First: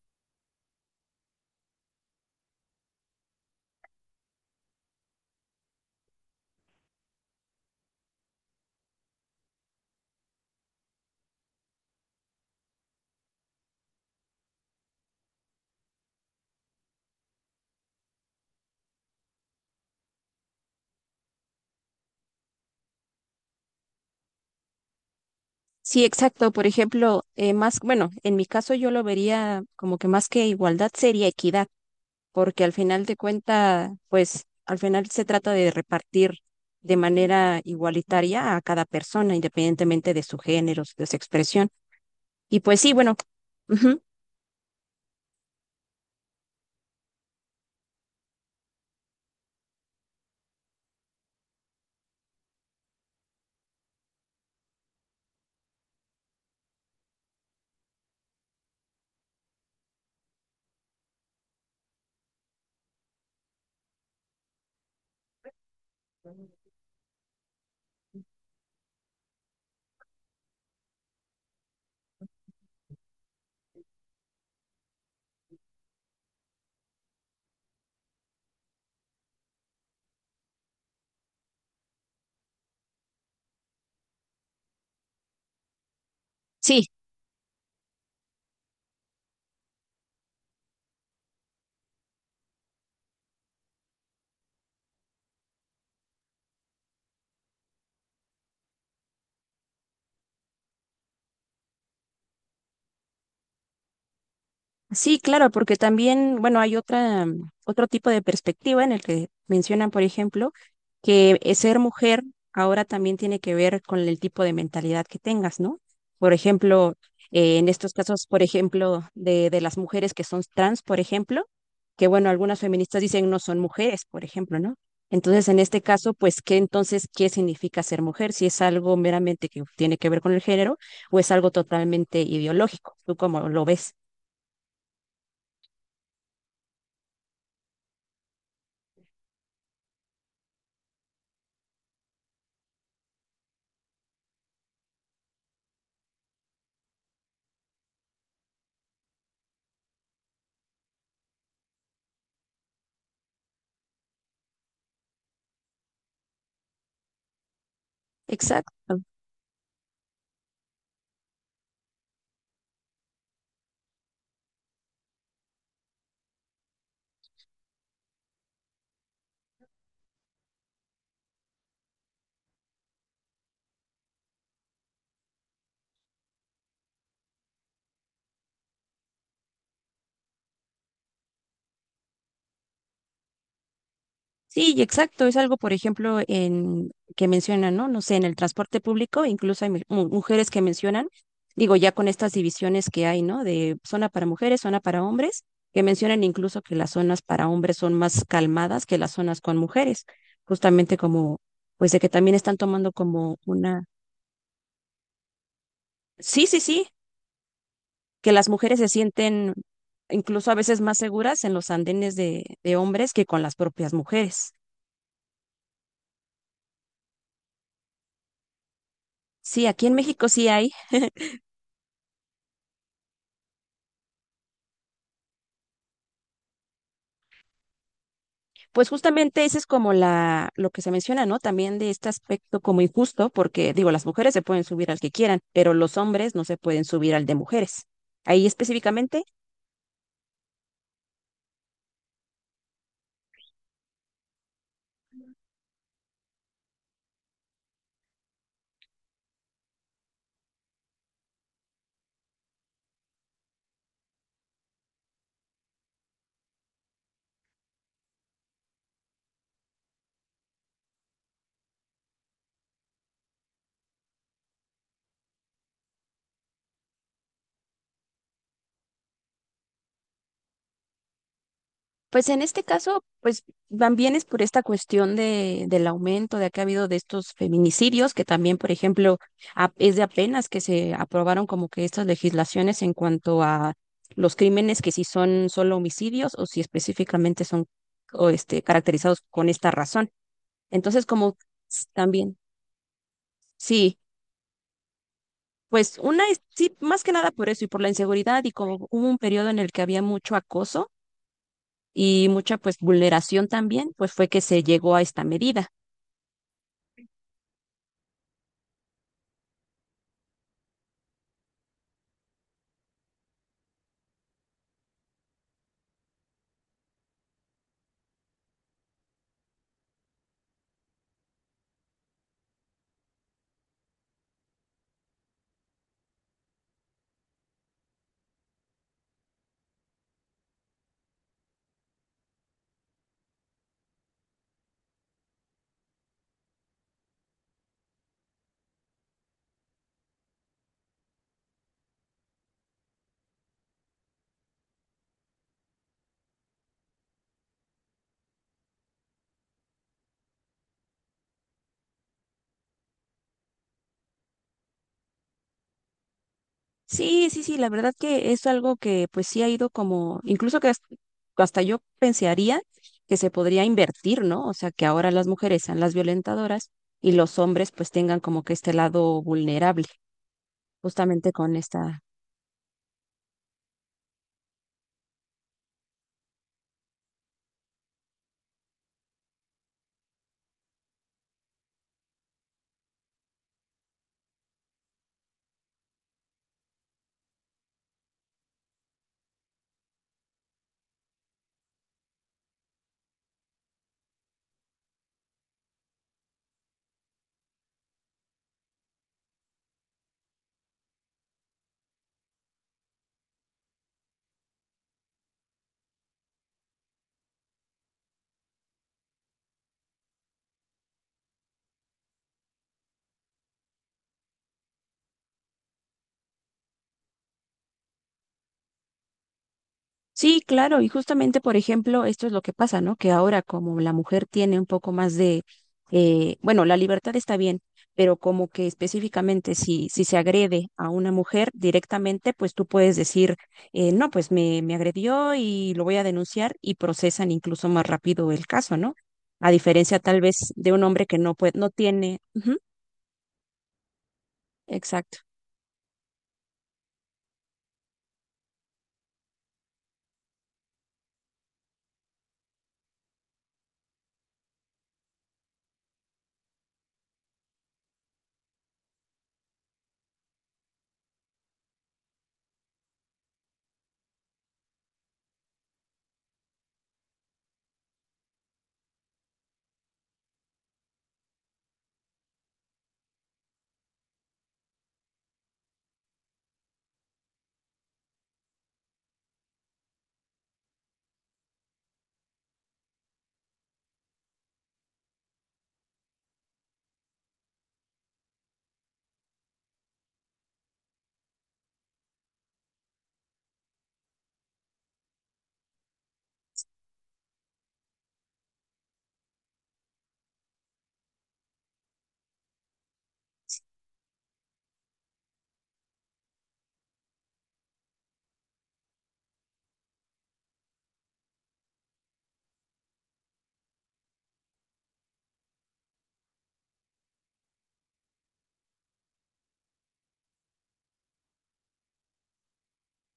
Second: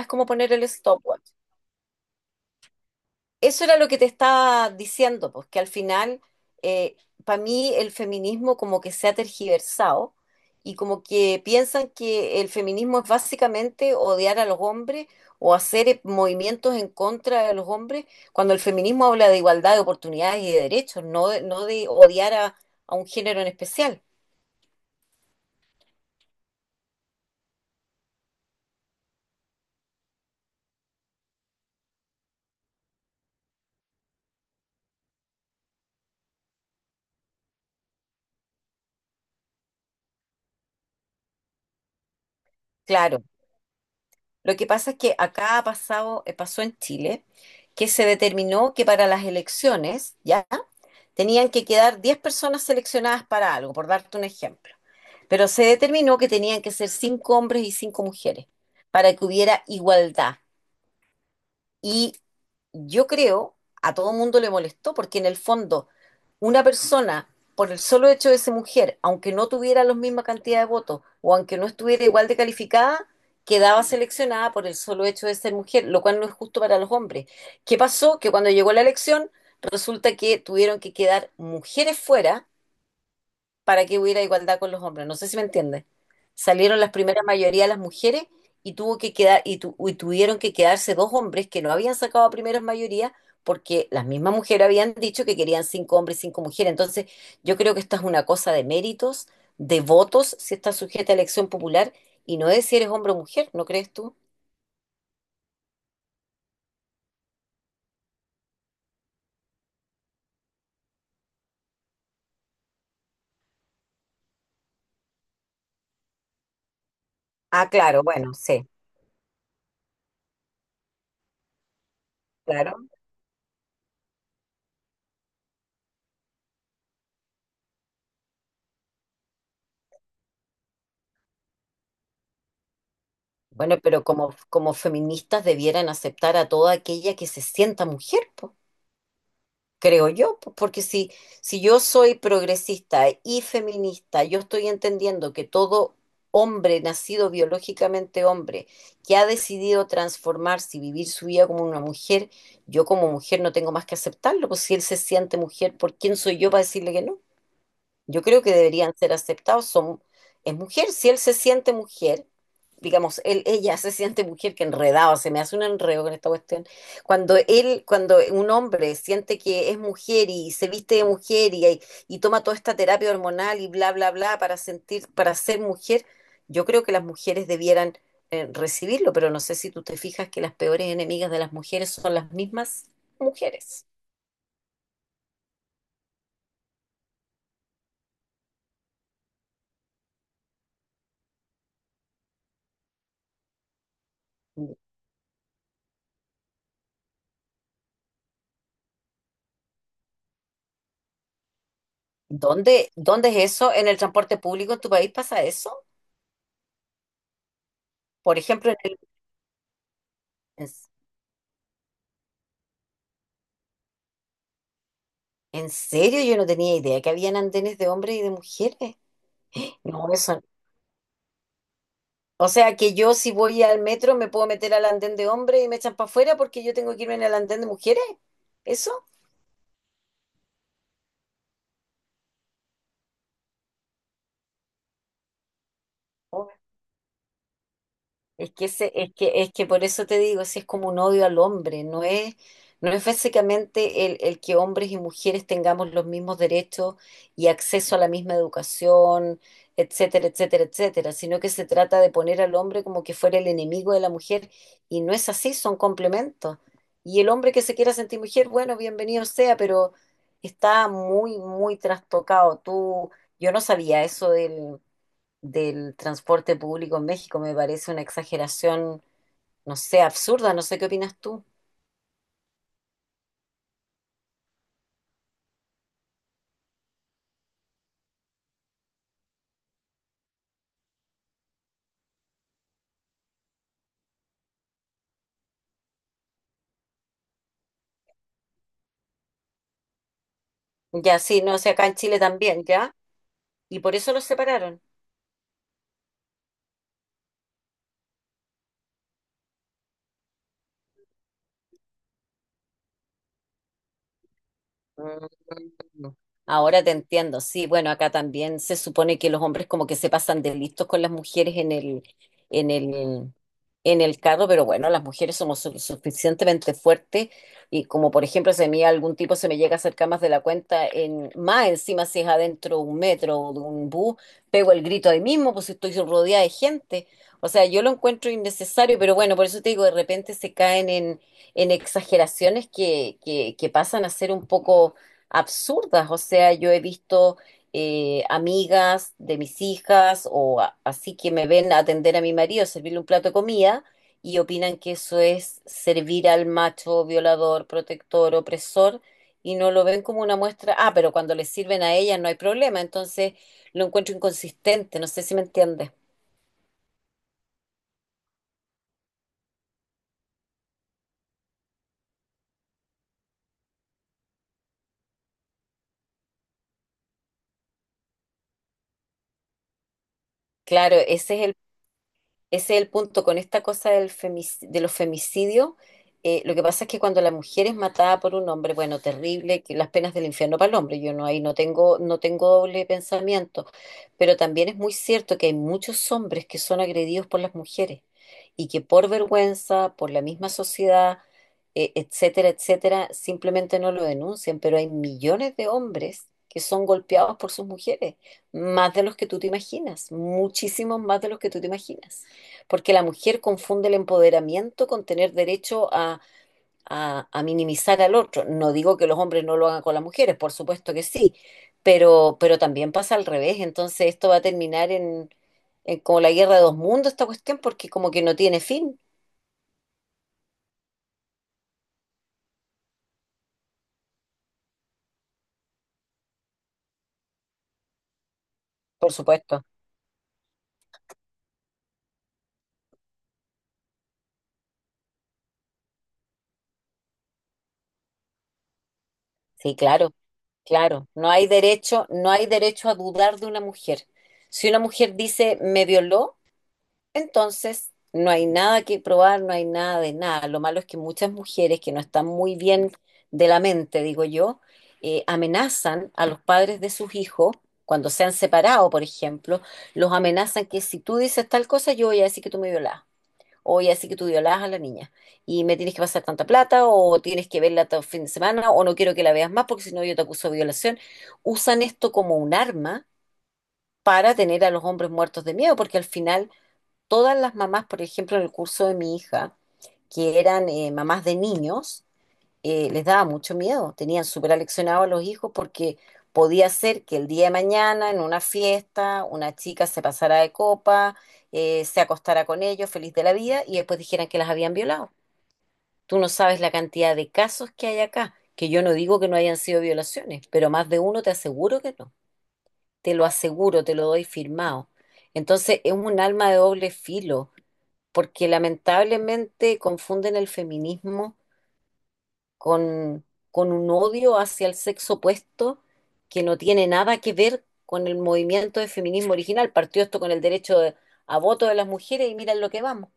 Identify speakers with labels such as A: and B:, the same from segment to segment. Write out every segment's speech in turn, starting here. A: Es como poner el stopwatch. Eso era lo que te estaba diciendo, pues que al final, para mí el feminismo como que se ha tergiversado y como que piensan que el feminismo es básicamente odiar a los hombres o hacer movimientos en contra de los hombres, cuando el feminismo habla de igualdad de oportunidades y de derechos, no de odiar a un género en especial.
B: Sí, exacto. Por ejemplo, más, bueno, en mi caso yo lo vería como que más que igualdad sería equidad, porque al final de cuenta, pues al final se trata de repartir de manera igualitaria a cada persona, independientemente de su género, de su expresión. Y pues sí, bueno,
A: Claro,
B: ujú,
A: lo que pasa es que acá ha pasado, pasó en Chile, que se determinó que para las elecciones, ¿ya? Tenían que quedar 10 personas seleccionadas para algo, por darte un ejemplo. Pero se determinó que tenían que ser 5 hombres y 5 mujeres para que hubiera igualdad. Y yo creo, a todo mundo le molestó, porque en el fondo, una persona, por el solo hecho de ser mujer, aunque no tuviera la misma cantidad de votos o aunque no estuviera igual de calificada, quedaba seleccionada por el solo hecho de ser mujer, lo cual no es justo para los hombres. ¿Qué pasó? Que cuando llegó la elección, resulta que tuvieron que quedar mujeres fuera para que hubiera igualdad con los hombres. No sé si me entiendes. Salieron
B: sí,
A: las primeras mayoría de las mujeres y tuvo que quedar y, tu- y tuvieron que quedarse dos hombres que no habían sacado a primeras mayorías porque las mismas mujeres habían dicho que querían cinco hombres y cinco mujeres. Entonces, yo creo que esta es una cosa de méritos, de votos, si está sujeta a elección popular y no es si eres hombre o mujer, ¿no crees tú?
B: sí, claro, porque también, bueno, hay otra, otro tipo de perspectiva en el que mencionan, por ejemplo, que ser mujer ahora también tiene que ver con el tipo de mentalidad que tengas, ¿no? Por ejemplo, en
A: Ah,
B: estos
A: claro,
B: casos,
A: bueno,
B: por
A: sí,
B: ejemplo, de las mujeres que son trans, por ejemplo, que bueno, algunas
A: claro.
B: feministas dicen no son mujeres, por ejemplo, ¿no? Entonces, en este caso, pues, ¿qué entonces, qué significa ser mujer? Si es algo meramente que tiene que ver con el género o es algo totalmente ideológico, ¿tú cómo lo
A: Bueno,
B: ves?
A: pero como feministas debieran aceptar a toda aquella que se sienta mujer, po. Creo yo, porque si yo soy progresista y feminista, yo estoy entendiendo que todo hombre nacido biológicamente hombre que ha decidido transformarse y vivir su vida como una mujer, yo como mujer no tengo más que aceptarlo, pues si él se siente mujer, ¿por quién soy yo para decirle que no? Yo creo que deberían
B: Exacto.
A: ser aceptados. Son, es mujer, si él se siente mujer, digamos, él, ella se siente mujer, que enredado, se me hace un enredo con esta cuestión. Cuando un hombre siente que es mujer y se viste de mujer y toma toda esta terapia hormonal y bla, bla, bla para sentir, para ser mujer, yo creo que las mujeres debieran recibirlo, pero no sé si tú te fijas que las peores enemigas de las mujeres son las mismas mujeres.
B: Sí, y exacto. Es algo, por ejemplo, en que mencionan, ¿no? No sé, en el transporte público, incluso hay mujeres que mencionan, digo, ya con estas divisiones que hay, ¿no? De zona para mujeres, zona para hombres, que mencionan incluso que las zonas para hombres son más calmadas que las zonas con mujeres, justamente como, pues de que también están
A: ¿Dónde,
B: tomando
A: dónde
B: como
A: es eso?
B: una...
A: ¿En el transporte público en tu país pasa eso?
B: Sí, sí, sí, que
A: Por
B: las
A: ejemplo, en
B: mujeres se
A: el-
B: sienten incluso a
A: en-
B: veces más seguras en los andenes de hombres que con las propias mujeres.
A: ¿En serio? Yo no tenía idea que habían andenes de hombres y de mujeres.
B: Sí, aquí en
A: No,
B: México
A: eso.
B: sí hay.
A: O sea que yo si voy al metro me puedo meter al andén de hombres y me echan para afuera porque yo tengo que irme en el andén de mujeres.
B: Pues
A: ¿Eso?
B: justamente ese es como la, lo que se menciona, ¿no? También de este aspecto como injusto, porque digo, las mujeres se pueden subir al que quieran, pero los hombres no se pueden subir al de mujeres. Ahí
A: Es que ese-
B: específicamente,
A: es que por eso te digo, si es como un odio al hombre, no es básicamente el que hombres y mujeres tengamos los mismos derechos y acceso a la misma educación, etcétera, etcétera, etcétera, sino que se trata de poner al hombre como que fuera el enemigo de la mujer, y no es así, son complementos. Y el hombre que se quiera sentir mujer, bueno, bienvenido sea, pero está muy, muy trastocado. Yo no sabía eso del transporte público en México, me parece una exageración, no sé, absurda, no sé qué opinas tú.
B: pues en este caso, pues van bien es por esta cuestión del aumento de que ha habido de estos feminicidios, que también, por ejemplo, es de apenas que se aprobaron como que estas legislaciones en cuanto a los crímenes que si son solo homicidios o si específicamente son o este, caracterizados con esta razón. Entonces,
A: Ya,
B: como
A: sí, no sé, acá en Chile
B: también,
A: también, ¿ya? Y por
B: sí,
A: eso los separaron.
B: pues una, sí, más que nada por eso y por la inseguridad y como hubo un periodo en el que había mucho acoso y mucha pues vulneración también, pues fue que se llegó a esta medida.
A: Mm. Ahora te entiendo, sí, bueno, acá también se supone que los hombres como que se pasan de listos con las mujeres en el, en el carro, pero bueno, las mujeres somos suficientemente fuertes y como por ejemplo si a mí algún tipo se me llega a acercar más de la cuenta, más encima si es adentro de un metro o de un bus, pego el grito ahí mismo, pues si estoy rodeada de gente, o sea, yo lo encuentro innecesario, pero bueno, por eso te digo, de repente se caen en exageraciones que pasan a ser un poco absurdas. O sea, yo he visto amigas de mis hijas o así que me ven atender a mi marido, servirle un plato de comida y opinan que eso es servir al macho violador, protector, opresor y no lo ven como una muestra. Ah, pero cuando les sirven a ellas no hay problema, entonces lo encuentro inconsistente, no sé si me entiendes.
B: Sí, sí, sí, la verdad que es algo que pues sí ha ido como, incluso que hasta yo pensaría que se podría invertir, ¿no? O sea, que ahora las mujeres sean las violentadoras y los hombres pues tengan como que este lado vulnerable,
A: Claro,
B: justamente
A: ese es
B: con
A: el
B: esta
A: Ese es el punto con esta cosa de los femicidios. Lo que pasa es que cuando la mujer es matada por un hombre, bueno, terrible, que las penas del infierno para el hombre, yo no ahí no tengo doble pensamiento, pero también es muy cierto que hay muchos hombres que son agredidos por las mujeres y que por vergüenza, por la misma sociedad, etcétera, etcétera, simplemente no lo denuncian, pero hay millones de hombres que son golpeados por sus mujeres, más de los que tú te imaginas, muchísimos más de los que tú te imaginas porque la mujer confunde el empoderamiento con tener derecho a minimizar al otro. No digo que los hombres no lo hagan con las mujeres, por supuesto que sí, pero también pasa al revés, entonces esto va a terminar en como la guerra de dos mundos, esta cuestión, porque como que no tiene fin,
B: sí, claro, y justamente, por ejemplo, esto es lo que pasa, ¿no? Que ahora como la mujer tiene un poco más de, bueno, la libertad está bien, pero como que
A: por
B: específicamente
A: supuesto.
B: si se agrede a una mujer directamente, pues tú puedes decir, no, pues me agredió y lo voy a denunciar y procesan incluso más rápido el caso, ¿no? A
A: Sí,
B: diferencia
A: claro,
B: tal vez de un hombre
A: claro.
B: que
A: No
B: no
A: hay
B: puede, no
A: derecho,
B: tiene,
A: no hay
B: ujú,
A: derecho a dudar de una mujer. Si una mujer
B: exacto.
A: dice me violó, entonces, no hay nada que probar, no hay nada de nada. Lo malo es que muchas mujeres que no están muy bien de la mente, digo yo, amenazan a los padres de sus hijos, cuando se han separado, por ejemplo, los amenazan que si tú dices tal cosa, yo voy a decir que tú me violás. O voy a decir que tú violás a la niña. Y me tienes que pasar tanta plata, o tienes que verla todo el fin de semana, o no quiero que la veas más porque si no yo te acuso de violación. Usan esto como un arma para tener a los hombres muertos de miedo, porque al final todas las mamás, por ejemplo, en el curso de mi hija, que eran mamás de niños, les daba mucho miedo. Tenían súper aleccionados a los hijos porque podía ser que el día de mañana, en una fiesta, una chica se pasara de copa, se acostara con ellos, feliz de la vida, y después dijeran que las habían violado. Tú no sabes la cantidad de casos que hay acá, que yo no digo que no hayan sido violaciones, pero más de uno te aseguro que no. Te lo aseguro, te lo doy firmado. Entonces es un alma de doble filo porque lamentablemente confunden el feminismo con, con un odio hacia el sexo opuesto que no tiene nada que ver con el movimiento de feminismo original. Partió esto con el derecho a voto de las mujeres y miren lo que vamos.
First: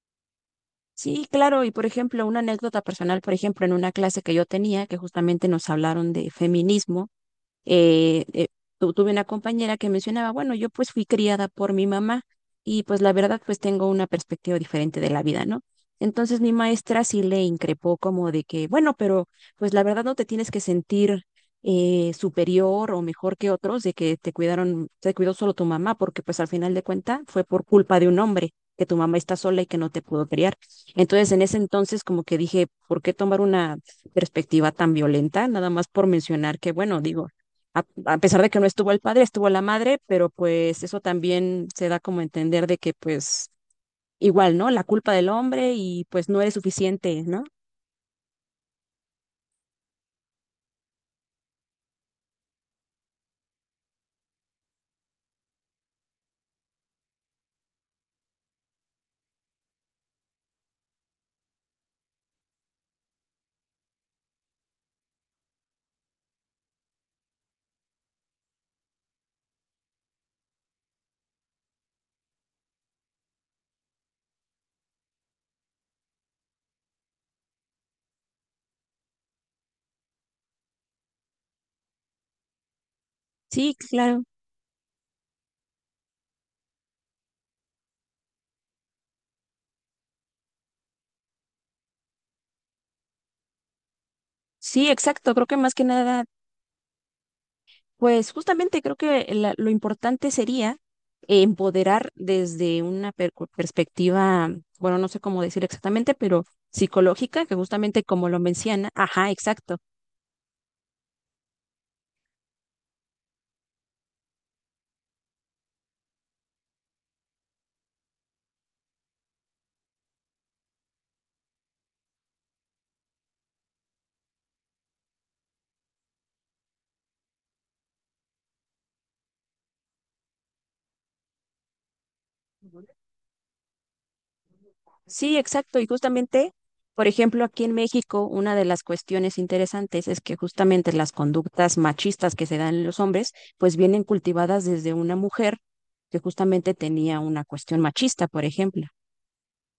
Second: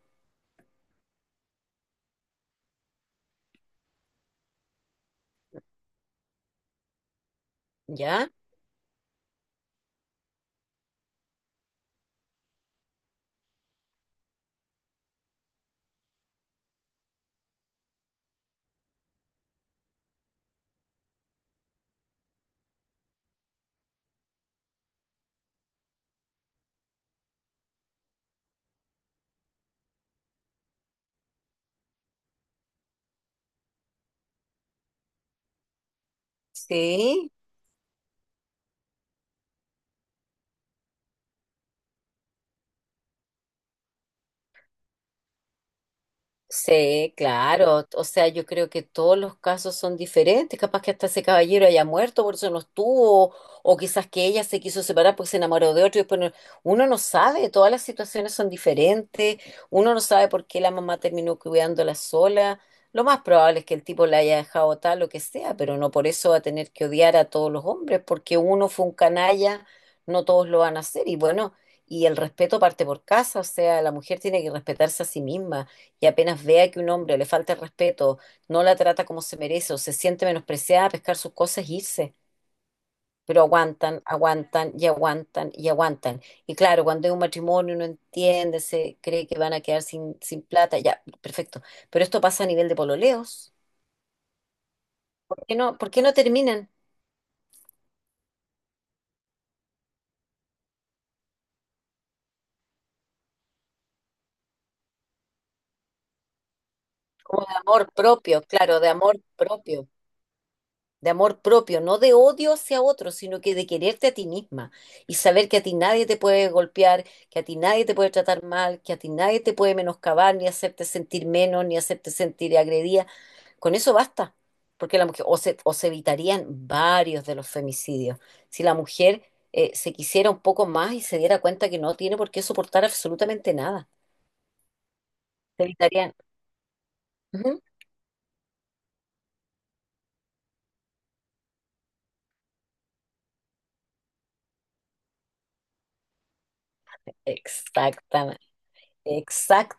B: Sí, claro, y por ejemplo, una anécdota personal, por ejemplo, en una clase que yo tenía, que justamente nos hablaron de feminismo eh,
A: ¿Ya?
B: eh, tuve una compañera que mencionaba, bueno, yo pues fui criada por mi mamá y pues la verdad pues tengo una perspectiva diferente de la vida, ¿no? Entonces mi maestra sí le increpó como de que, bueno, pero pues la verdad no te tienes que sentir superior o mejor que otros de que te cuidaron, te cuidó solo tu mamá, porque pues al final de cuentas fue por culpa de un hombre, que tu mamá está sola y que no te pudo criar. Entonces, en ese entonces, como que dije, ¿por qué tomar una perspectiva tan violenta? Nada más por mencionar que, bueno, digo,
A: Sí.
B: a pesar de que no estuvo el padre, estuvo la madre, pero pues eso también se da como a entender de que pues igual, ¿no? La culpa del hombre y pues no eres
A: Sí,
B: suficiente, ¿no?
A: claro. O sea, yo creo que todos los casos son diferentes. Capaz que hasta ese caballero haya muerto, por eso no estuvo, o quizás que ella se quiso separar porque se enamoró de otro. Y después no- Uno no sabe, todas las situaciones son diferentes. Uno no sabe por qué la mamá terminó cuidándola sola. Lo más probable es que el tipo la haya dejado tal, lo que sea, pero no por eso va a tener que odiar a todos los hombres, porque uno fue un canalla, no todos lo van a hacer. Y bueno, y el respeto parte por casa, o sea, la mujer tiene que respetarse a sí misma y apenas vea que un hombre le falta el respeto, no la trata como se merece o se siente menospreciada, pescar sus cosas e irse. Pero
B: Sí,
A: aguantan,
B: claro.
A: aguantan y aguantan y aguantan. Y claro, cuando hay un matrimonio no entiende, se cree que van a quedar sin plata, ya, perfecto. Pero esto pasa a nivel de pololeos.
B: Sí, exacto. Creo que más que
A: Por qué no
B: nada,
A: terminan?
B: pues justamente creo que lo importante sería empoderar desde una perspectiva, bueno, no sé cómo decir exactamente, pero
A: Como
B: psicológica, que
A: de amor
B: justamente como lo
A: propio, claro, de
B: menciona,
A: amor
B: ajá, exacto.
A: propio. De amor propio, no de odio hacia otro, sino que de quererte a ti misma y saber que a ti nadie te puede golpear, que a ti nadie te puede tratar mal, que a ti nadie te puede menoscabar, ni hacerte sentir menos, ni hacerte sentir agredida. Con eso basta, porque la mujer, o se evitarían varios de los femicidios. Si la mujer se quisiera un poco más y se diera cuenta que no tiene por qué soportar absolutamente nada,
B: Sí,
A: se
B: exacto. Y
A: evitarían.
B: justamente, por ejemplo,
A: Ujú.
B: aquí en México, una de las cuestiones interesantes es que justamente las conductas machistas que se dan en los hombres, pues vienen cultivadas desde una mujer que justamente tenía una cuestión machista,
A: Exactamente,
B: por ejemplo.
A: exactamente.